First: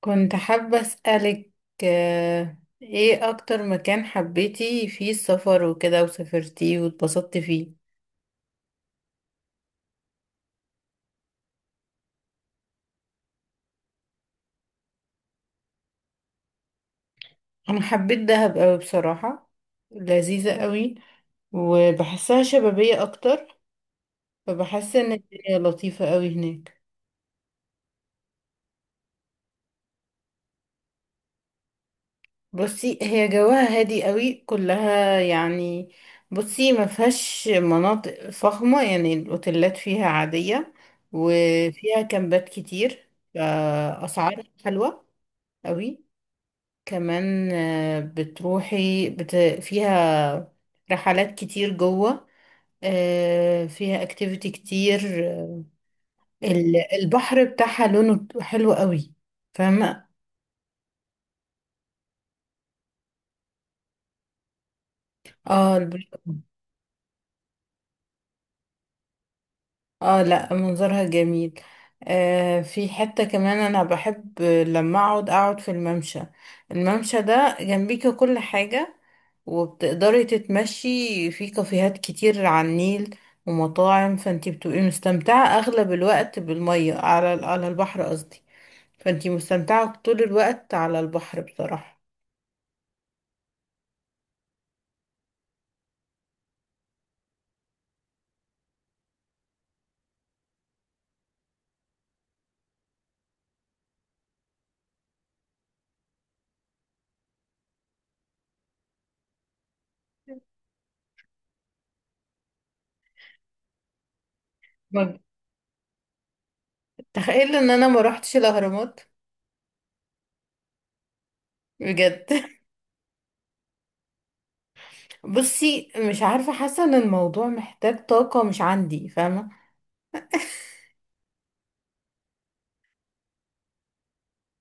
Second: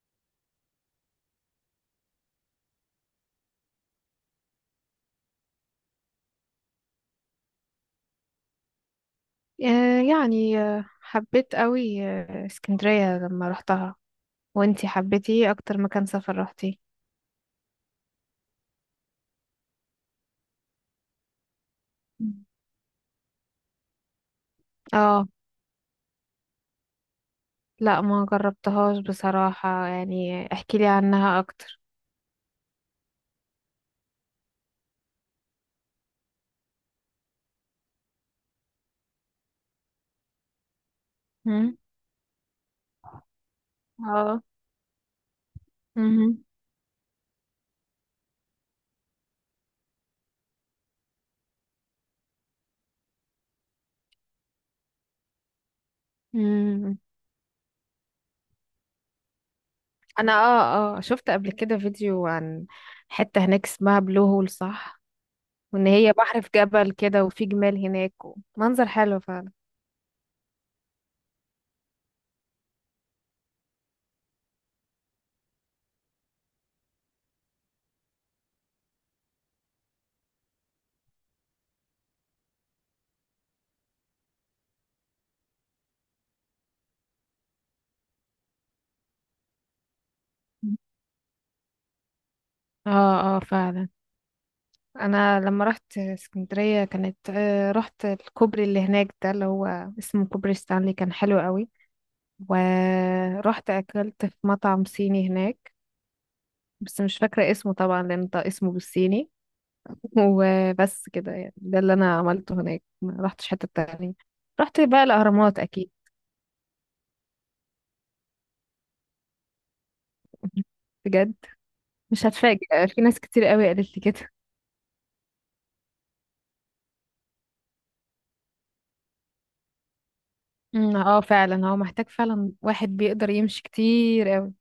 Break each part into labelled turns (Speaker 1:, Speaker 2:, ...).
Speaker 1: كنت حابة أسألك، ايه اكتر مكان حبيتي فيه السفر وكده وسافرتيه واتبسطتي فيه؟
Speaker 2: يعني حبيت قوي اسكندرية لما روحتها. وانتي حبيتي ايه اكتر مكان سفر روحتي؟
Speaker 1: انا حبيت دهب قوي بصراحة. لذيذة قوي، وبحسها
Speaker 2: مم.
Speaker 1: شبابية اكتر. فبحس ان
Speaker 2: اه،
Speaker 1: الدنيا لطيفة قوي هناك.
Speaker 2: لا ما جربتهاش بصراحة. يعني احكيلي عنها اكتر.
Speaker 1: بصي، هي جواها هادي قوي كلها يعني. بصي، ما فيهاش مناطق فخمة، يعني الاوتيلات فيها عادية،
Speaker 2: مم.
Speaker 1: وفيها كامبات كتير.
Speaker 2: اه.
Speaker 1: فأسعارها حلوة قوي.
Speaker 2: مهم.
Speaker 1: كمان بتروحي فيها رحلات كتير جوه. فيها اكتيفيتي كتير.
Speaker 2: مم.
Speaker 1: البحر بتاعها لونه حلو قوي، فاهمة؟
Speaker 2: انا شفت قبل كده فيديو عن حتة هناك اسمها بلو هول، صح؟
Speaker 1: اه،
Speaker 2: وان
Speaker 1: البحر.
Speaker 2: هي بحر في جبل كده، وفي جمال هناك. منظر حلو فعلا.
Speaker 1: اه، لا، منظرها جميل. آه، في حتة كمان انا بحب لما اقعد في الممشى. الممشى ده جنبيك كل حاجة، وبتقدري تتمشي. في كافيهات كتير على النيل ومطاعم، فانتي بتبقي مستمتعة اغلب الوقت بالمية، على البحر قصدي. فانتي مستمتعة طول الوقت على البحر بصراحة.
Speaker 2: اه، اه، فعلا. انا لما رحت اسكندريه كانت آه، رحت الكوبري اللي هناك ده اللي هو اسمه كوبري ستانلي. كان حلو قوي. ورحت اكلت في مطعم صيني هناك. بس مش فاكره اسمه طبعا لان ده اسمه بالصيني. وبس كده، يعني ده اللي انا عملته هناك. ما رحتش حته تانية. رحت بقى
Speaker 1: ما-
Speaker 2: الاهرامات اكيد.
Speaker 1: تخيل ان انا ما روحتش الاهرامات.
Speaker 2: بجد. مش
Speaker 1: بجد
Speaker 2: هتفاجئ، في ناس كتير قوي قالت لي كده.
Speaker 1: بصي، مش عارفة، حاسة ان الموضوع محتاج طاقة مش عندي، فاهمة؟
Speaker 2: اه، فعلا هو محتاج فعلا. واحد بيقدر يمشي كتير قوي.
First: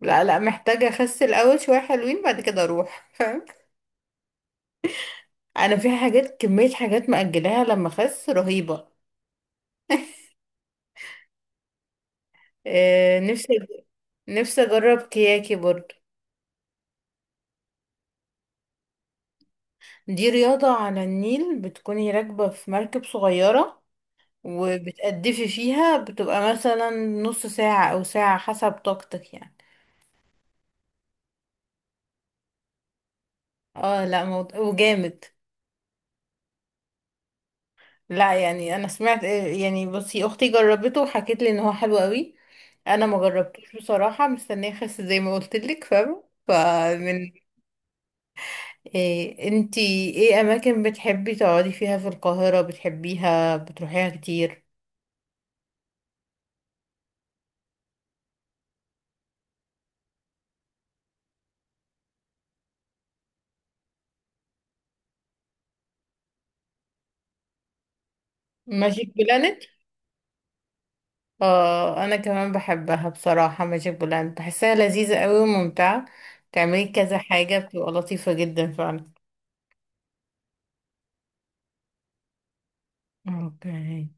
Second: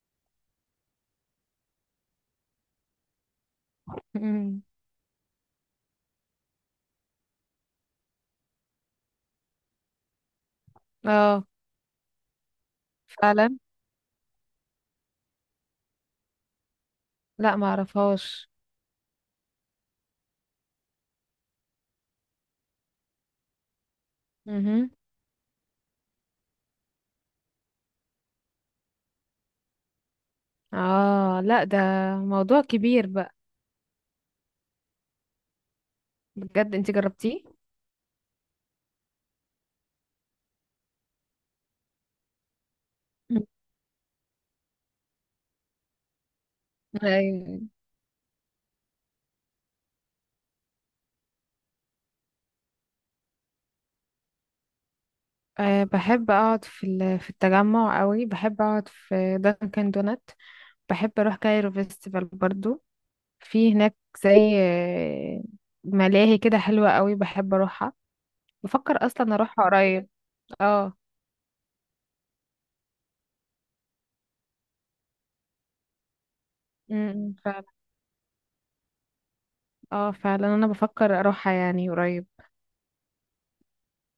Speaker 1: لا لا، محتاجة أخس الأول شوية حلوين بعد كده أروح، فاهم؟
Speaker 2: أمم،
Speaker 1: أنا في حاجات، كمية حاجات مأجلاها لما أخس، رهيبة.
Speaker 2: اه
Speaker 1: آه، نفسي
Speaker 2: فعلا.
Speaker 1: نفسي أجرب كياكي برضه.
Speaker 2: لا ما اعرفهاش.
Speaker 1: دي رياضة على النيل، بتكوني راكبة في مركب صغيرة
Speaker 2: مهم.
Speaker 1: وبتقدفي فيها، بتبقى مثلا نص ساعة أو ساعة حسب طاقتك يعني.
Speaker 2: اه، لا ده موضوع كبير بقى.
Speaker 1: اه لا، موضوع وجامد.
Speaker 2: بجد انت جربتيه؟
Speaker 1: لا يعني، انا سمعت، يعني بصي اختي جربته وحكت لي ان هو حلو قوي. انا ما
Speaker 2: مم.
Speaker 1: جربتوش بصراحه، مستنيه اخس زي ما قلت لك، فاهمه؟ فمن،
Speaker 2: أيوة.
Speaker 1: إيه انتي، ايه اماكن بتحبي تقعدي فيها في القاهره بتحبيها بتروحيها كتير؟
Speaker 2: أه، بحب اقعد في التجمع قوي. بحب اقعد في دانكن دونات. بحب اروح كايرو فيستيفال برضو، في هناك زي ملاهي كده حلوة قوي. بحب اروحها. بفكر
Speaker 1: ماجيك
Speaker 2: اصلا
Speaker 1: بلانت؟
Speaker 2: اروحها قريب. اه.
Speaker 1: اه، انا كمان بحبها بصراحه. ماجيك بلانت بحسها لذيذه قوي وممتعه، تعملي كذا حاجه،
Speaker 2: فعلا.
Speaker 1: بتبقى لطيفه جدا فعلا.
Speaker 2: اه، فعلا انا بفكر اروحها يعني قريب.
Speaker 1: اوكي.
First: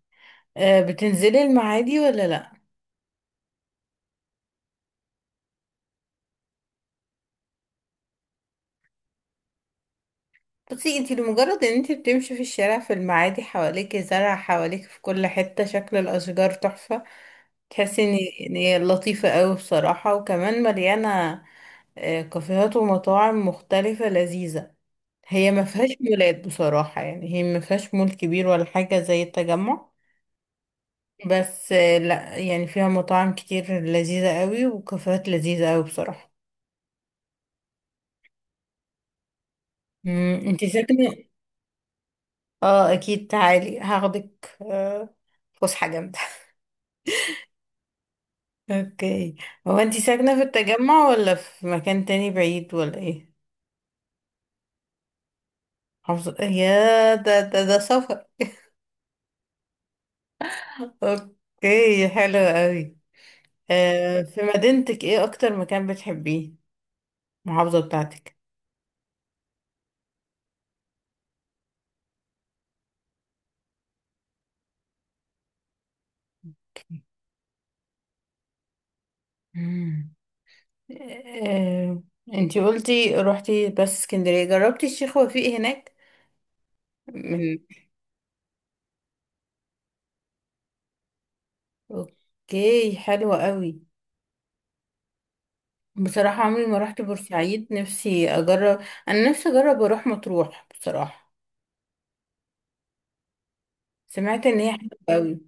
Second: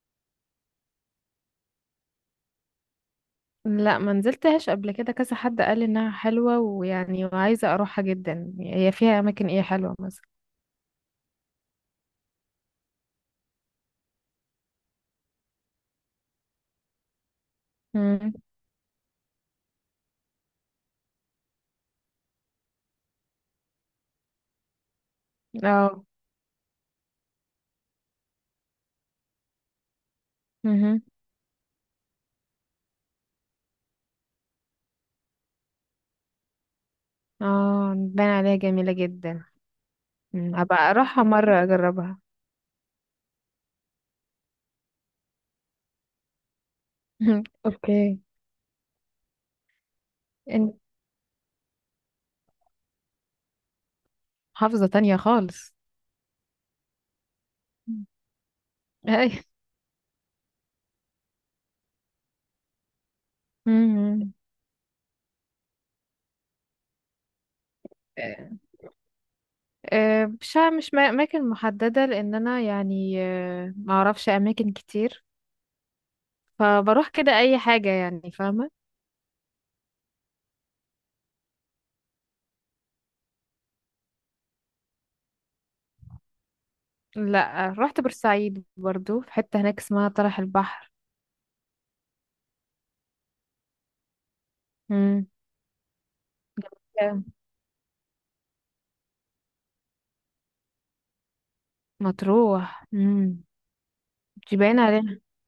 Speaker 1: آه، بتنزلي المعادي ولا لا؟
Speaker 2: لا ما نزلتهاش قبل كده، كذا حد قال لي انها حلوة، ويعني وعايزة اروحها جدا. هي فيها اماكن ايه حلوة مثلا؟
Speaker 1: بصي، انتي لمجرد ان انتي بتمشي في الشارع في المعادي، حواليك زرع، حواليك في كل حتة شكل الاشجار تحفة. تحسي ان،
Speaker 2: امم.
Speaker 1: ان هي لطيفة قوي بصراحة. وكمان مليانة كافيهات ومطاعم مختلفة لذيذة. هي ما فيهاش
Speaker 2: اه.
Speaker 1: مولات بصراحة، يعني هي ما فيهاش مول كبير ولا حاجة زي التجمع.
Speaker 2: امم.
Speaker 1: بس لا يعني، فيها مطاعم كتير لذيذة قوي وكافيهات لذيذة قوي بصراحة.
Speaker 2: اه، باين عليها جميلة جدا.
Speaker 1: مم،
Speaker 2: مم.
Speaker 1: انتي
Speaker 2: ابقى
Speaker 1: ساكنة.
Speaker 2: اروحها مرة اجربها.
Speaker 1: اه اكيد، تعالي هاخدك، فسحة جامدة.
Speaker 2: مم. اوكي.
Speaker 1: اوكي. هو انتي ساكنة في
Speaker 2: انت؟
Speaker 1: التجمع ولا في مكان تاني بعيد ولا ايه؟
Speaker 2: محافظة تانية خالص.
Speaker 1: محافظة؟ يا ده
Speaker 2: مم.
Speaker 1: سفر.
Speaker 2: اي.
Speaker 1: اوكي حلو قوي. آه،
Speaker 2: امم.
Speaker 1: في مدينتك ايه اكتر مكان بتحبيه؟ المحافظة بتاعتك.
Speaker 2: مش ع- مش ما- اماكن محدده لان انا يعني ما اعرفش اماكن كتير. فبروح كده اي حاجه يعني فاهمه.
Speaker 1: مم. آه، انتي قلتي روحتي بس اسكندرية، جربتي الشيخ وفيق هناك؟ من،
Speaker 2: لا رحت بورسعيد برضو، في حتة هناك اسمها طرح البحر.
Speaker 1: اوكي حلو قوي.
Speaker 2: امم.
Speaker 1: بصراحة عمري ما رحت
Speaker 2: جميلة.
Speaker 1: بورسعيد، نفسي اجرب. انا نفسي اجرب اروح مطروح بصراحة.
Speaker 2: مطروح. امم.
Speaker 1: سمعت
Speaker 2: مش
Speaker 1: ان هي
Speaker 2: باين
Speaker 1: حلوة
Speaker 2: عليها.
Speaker 1: قوي.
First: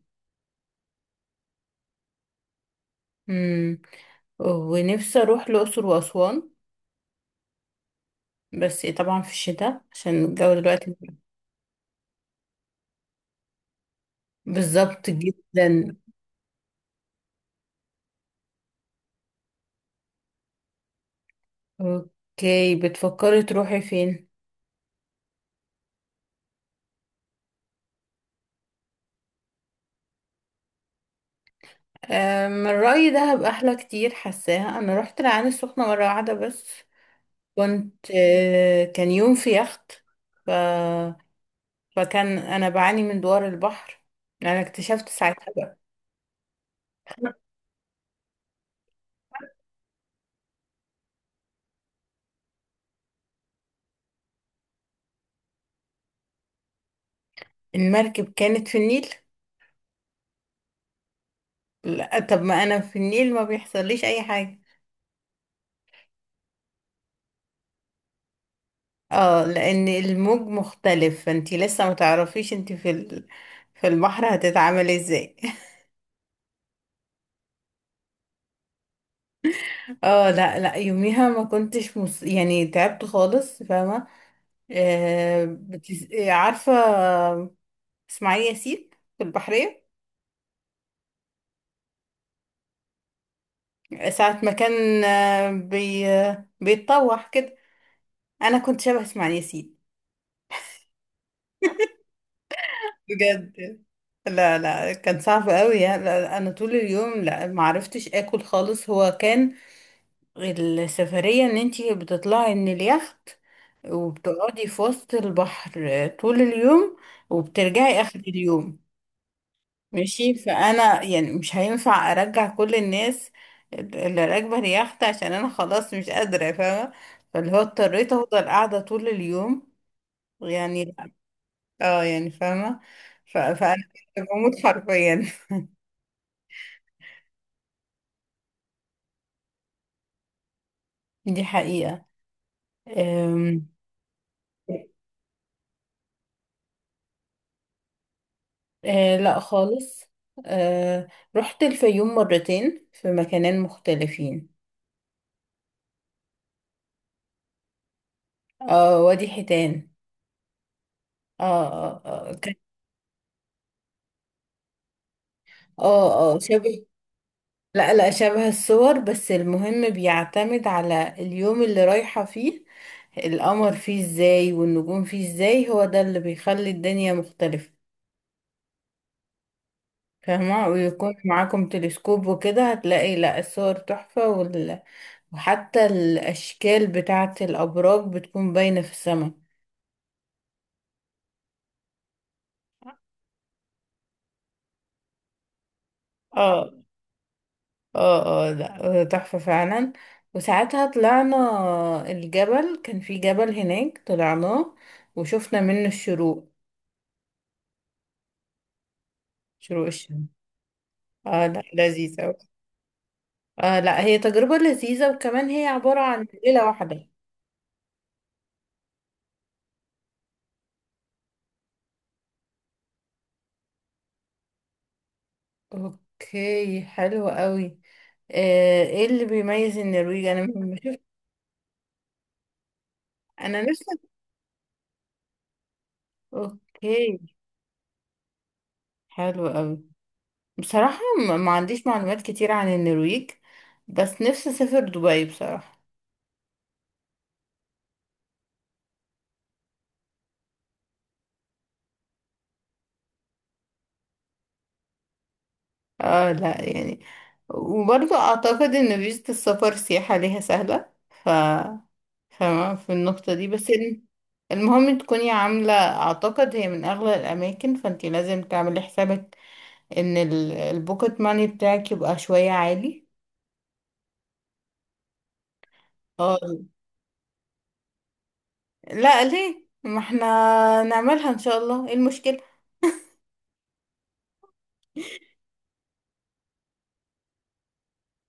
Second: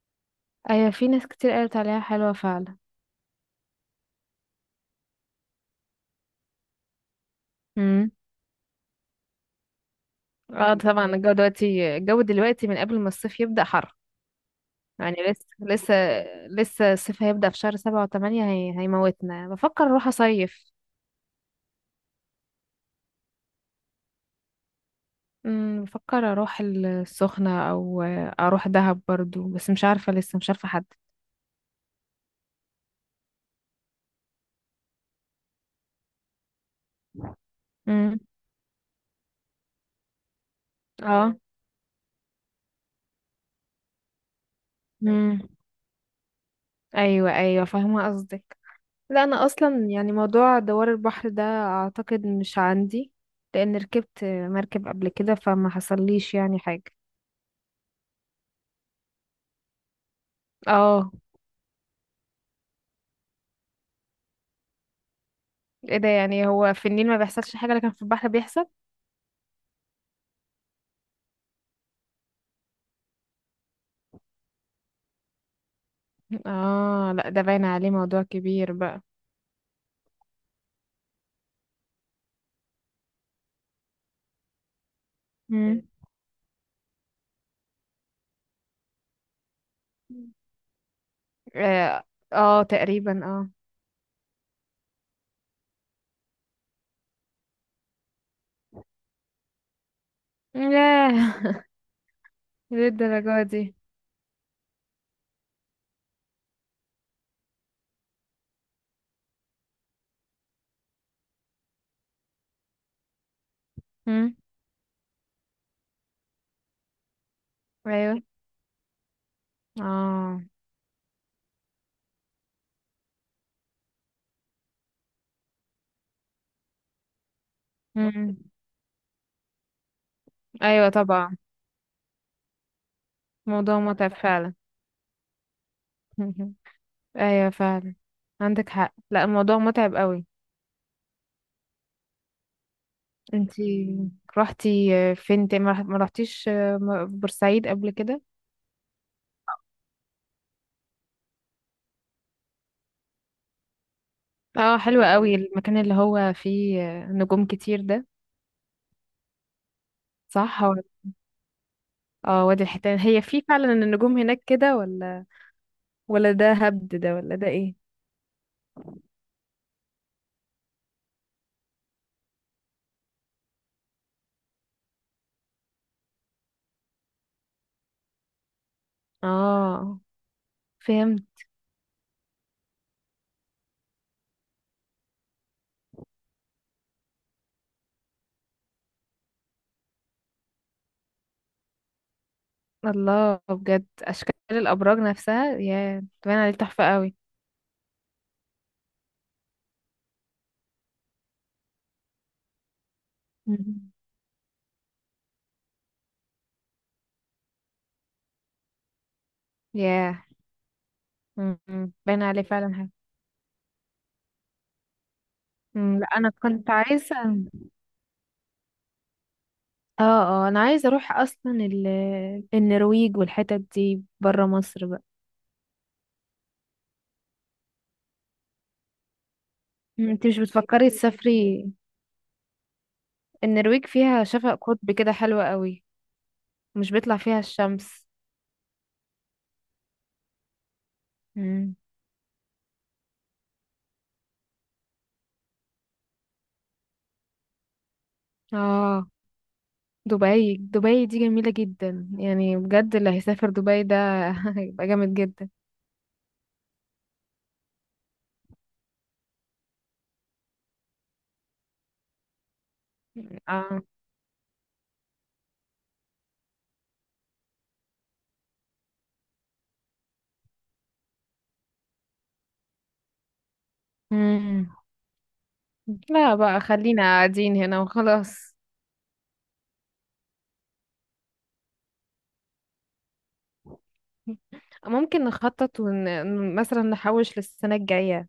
Speaker 2: ايوه في ناس كتير قالت عليها حلوة فعلا.
Speaker 1: امم. ونفسي اروح الاقصر واسوان،
Speaker 2: امم.
Speaker 1: بس طبعا في الشتاء عشان الجو
Speaker 2: اه،
Speaker 1: دلوقتي.
Speaker 2: طبعا. الجو دلوقتي من قبل ما الصيف يبدأ حر.
Speaker 1: بالظبط
Speaker 2: يعني لسه، لسه.
Speaker 1: جدا.
Speaker 2: لسه الصيف هيبدأ في شهر 7 و8. هيموتنا. بفكر اروح اصيف.
Speaker 1: اوكي، بتفكري تروحي فين؟
Speaker 2: بفكر اروح السخنة. او اروح دهب برضو، بس مش عارفة، لسه مش عارفة حد.
Speaker 1: من رأيي دهب احلى كتير، حاساها. انا رحت العين السخنة مرة واحدة بس، كنت
Speaker 2: امم.
Speaker 1: كان يوم في يخت. ف...
Speaker 2: اه.
Speaker 1: فكان انا بعاني من دوار البحر، انا اكتشفت
Speaker 2: امم.
Speaker 1: ساعتها بقى.
Speaker 2: ايوه، ايوه، فاهمه قصدك. لا انا اصلا يعني موضوع دوار البحر ده اعتقد مش عندي. لان ركبت مركب قبل كده، فما حصليش يعني حاجه.
Speaker 1: المركب كانت في النيل.
Speaker 2: اه.
Speaker 1: لا طب، ما انا في النيل ما بيحصليش اي حاجة.
Speaker 2: ايه ده؟ يعني هو في النيل ما بيحصلش حاجه لكن في البحر بيحصل.
Speaker 1: اه، لان الموج مختلف، فانتي لسه متعرفيش انتي في البحر هتتعاملي ازاي.
Speaker 2: اه، لا ده باين عليه موضوع كبير بقى.
Speaker 1: اه لا لا، يوميها ما كنتش يعني تعبت خالص، فاهمة؟ آه
Speaker 2: امم.
Speaker 1: بتس... آه، عارفة اسماعيل ياسين في البحرية؟
Speaker 2: اه. تقريبا. اه.
Speaker 1: ساعة ما كان آه، بي... آه، بيتطوح كده، انا كنت شبه اسماعيل ياسين.
Speaker 2: ياه. للدرجه دي؟
Speaker 1: بجد. لا لا، كان صعب قوي يعني. لا، لا، انا طول اليوم، لا ما عرفتش اكل خالص. هو كان السفرية ان انتي بتطلعي من اليخت
Speaker 2: امم.
Speaker 1: وبتقعدي في وسط البحر طول اليوم، وبترجعي
Speaker 2: ايوه.
Speaker 1: اخر اليوم. ماشي،
Speaker 2: اه.
Speaker 1: فانا يعني مش هينفع ارجع كل الناس اللي راكبة اليخت عشان انا خلاص مش قادرة، فاهمة؟ فاللي هو اضطريت
Speaker 2: امم.
Speaker 1: افضل قاعدة طول اليوم، يعني
Speaker 2: ايوه
Speaker 1: لا.
Speaker 2: طبعا.
Speaker 1: اه يعني، فاهمة.
Speaker 2: موضوع
Speaker 1: فانا
Speaker 2: متعب
Speaker 1: كنت
Speaker 2: فعلا.
Speaker 1: بموت حرفيا.
Speaker 2: ايوه فعلا. عندك حق. لا الموضوع متعب قوي.
Speaker 1: دي حقيقة. أم،
Speaker 2: انتي رحتي فين تاني؟ ما رحتيش بورسعيد قبل كده؟
Speaker 1: آه لا خالص. آه، رحت الفيوم مرتين في مكانين مختلفين.
Speaker 2: اه، حلو قوي المكان اللي هو فيه نجوم كتير ده.
Speaker 1: اه، وادي حيتان.
Speaker 2: صح هو.
Speaker 1: اه اه. اه،
Speaker 2: اه وادي الحيتان، هي فيه فعلا النجوم هناك كده، ولا؟ ولا ده
Speaker 1: شبه.
Speaker 2: هبد ده، ولا ده ايه؟
Speaker 1: لا لا، شبه الصور. بس المهم بيعتمد على اليوم اللي رايحة فيه، القمر فيه ازاي والنجوم فيه ازاي، هو ده اللي بيخلي الدنيا مختلفة،
Speaker 2: اه.
Speaker 1: فاهمة؟ ويكون
Speaker 2: فهمت.
Speaker 1: معاكم تلسكوب وكده، هتلاقي لا الصور تحفة وحتى الأشكال بتاعة الأبراج بتكون باينة في السماء.
Speaker 2: الله، بجد اشكال الابراج نفسها، يا باين عليه
Speaker 1: اه
Speaker 2: تحفة قوي.
Speaker 1: اه. اه لا، تحفة فعلا. وساعتها طلعنا الجبل، كان في جبل
Speaker 2: مم.
Speaker 1: هناك طلعناه، وشفنا منه الشروق، شروق
Speaker 2: يا.
Speaker 1: الشمس. اه لا،
Speaker 2: مم.
Speaker 1: لذيذ
Speaker 2: باين
Speaker 1: اوي.
Speaker 2: عليه فعلا حاجة.
Speaker 1: اه لا، هي تجربة لذيذة، وكمان هي
Speaker 2: مم،
Speaker 1: عبارة
Speaker 2: لا
Speaker 1: عن
Speaker 2: انا
Speaker 1: ليلة
Speaker 2: كنت
Speaker 1: واحدة.
Speaker 2: عايزة. اه. اه انا عايزه اروح اصلا النرويج والحتت دي بره مصر بقى.
Speaker 1: اوكي حلو قوي. ايه اللي بيميز النرويج؟
Speaker 2: انت مش
Speaker 1: انا ما
Speaker 2: بتفكري
Speaker 1: شفت.
Speaker 2: تسافري؟
Speaker 1: انا نفسي.
Speaker 2: النرويج فيها شفق قطب كده حلوة قوي. مش بيطلع
Speaker 1: اوكي
Speaker 2: فيها الشمس.
Speaker 1: حلو قوي بصراحة. ما
Speaker 2: مم.
Speaker 1: عنديش معلومات كتير عن النرويج، بس نفسي اسافر دبي بصراحة.
Speaker 2: اه. دبي، دبي دي جميلة جدا، يعني بجد اللي هيسافر دبي ده هيبقى جامد جدا.
Speaker 1: اه لا يعني، وبرضه اعتقد ان فيزة السفر سياحة ليها سهلة، ف فاهمة في النقطة دي. بس
Speaker 2: اه.
Speaker 1: المهم تكوني عاملة، اعتقد هي من اغلى الاماكن، فانتي لازم تعملي حسابك ان البوكت ماني بتاعك يبقى شوية عالي.
Speaker 2: مم. لا بقى
Speaker 1: اه
Speaker 2: خلينا قاعدين هنا وخلاص.
Speaker 1: لا ليه، ما احنا نعملها ان شاء الله، ايه المشكلة؟
Speaker 2: ممكن نخطط مثلا نحوش للسنة الجاية.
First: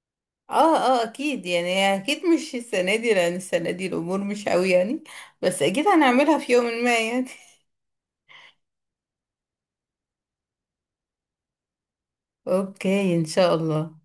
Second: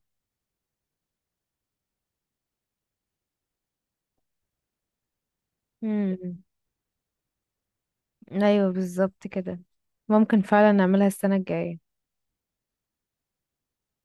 Speaker 1: اه اه اكيد يعني، اكيد مش السنة دي، لان السنة دي الامور مش قوي يعني، بس اكيد هنعملها
Speaker 2: مم.
Speaker 1: في يوم ما يعني.
Speaker 2: ايوه بالظبط كده. ممكن فعلا نعملها السنة الجاية
Speaker 1: اوكي ان شاء الله.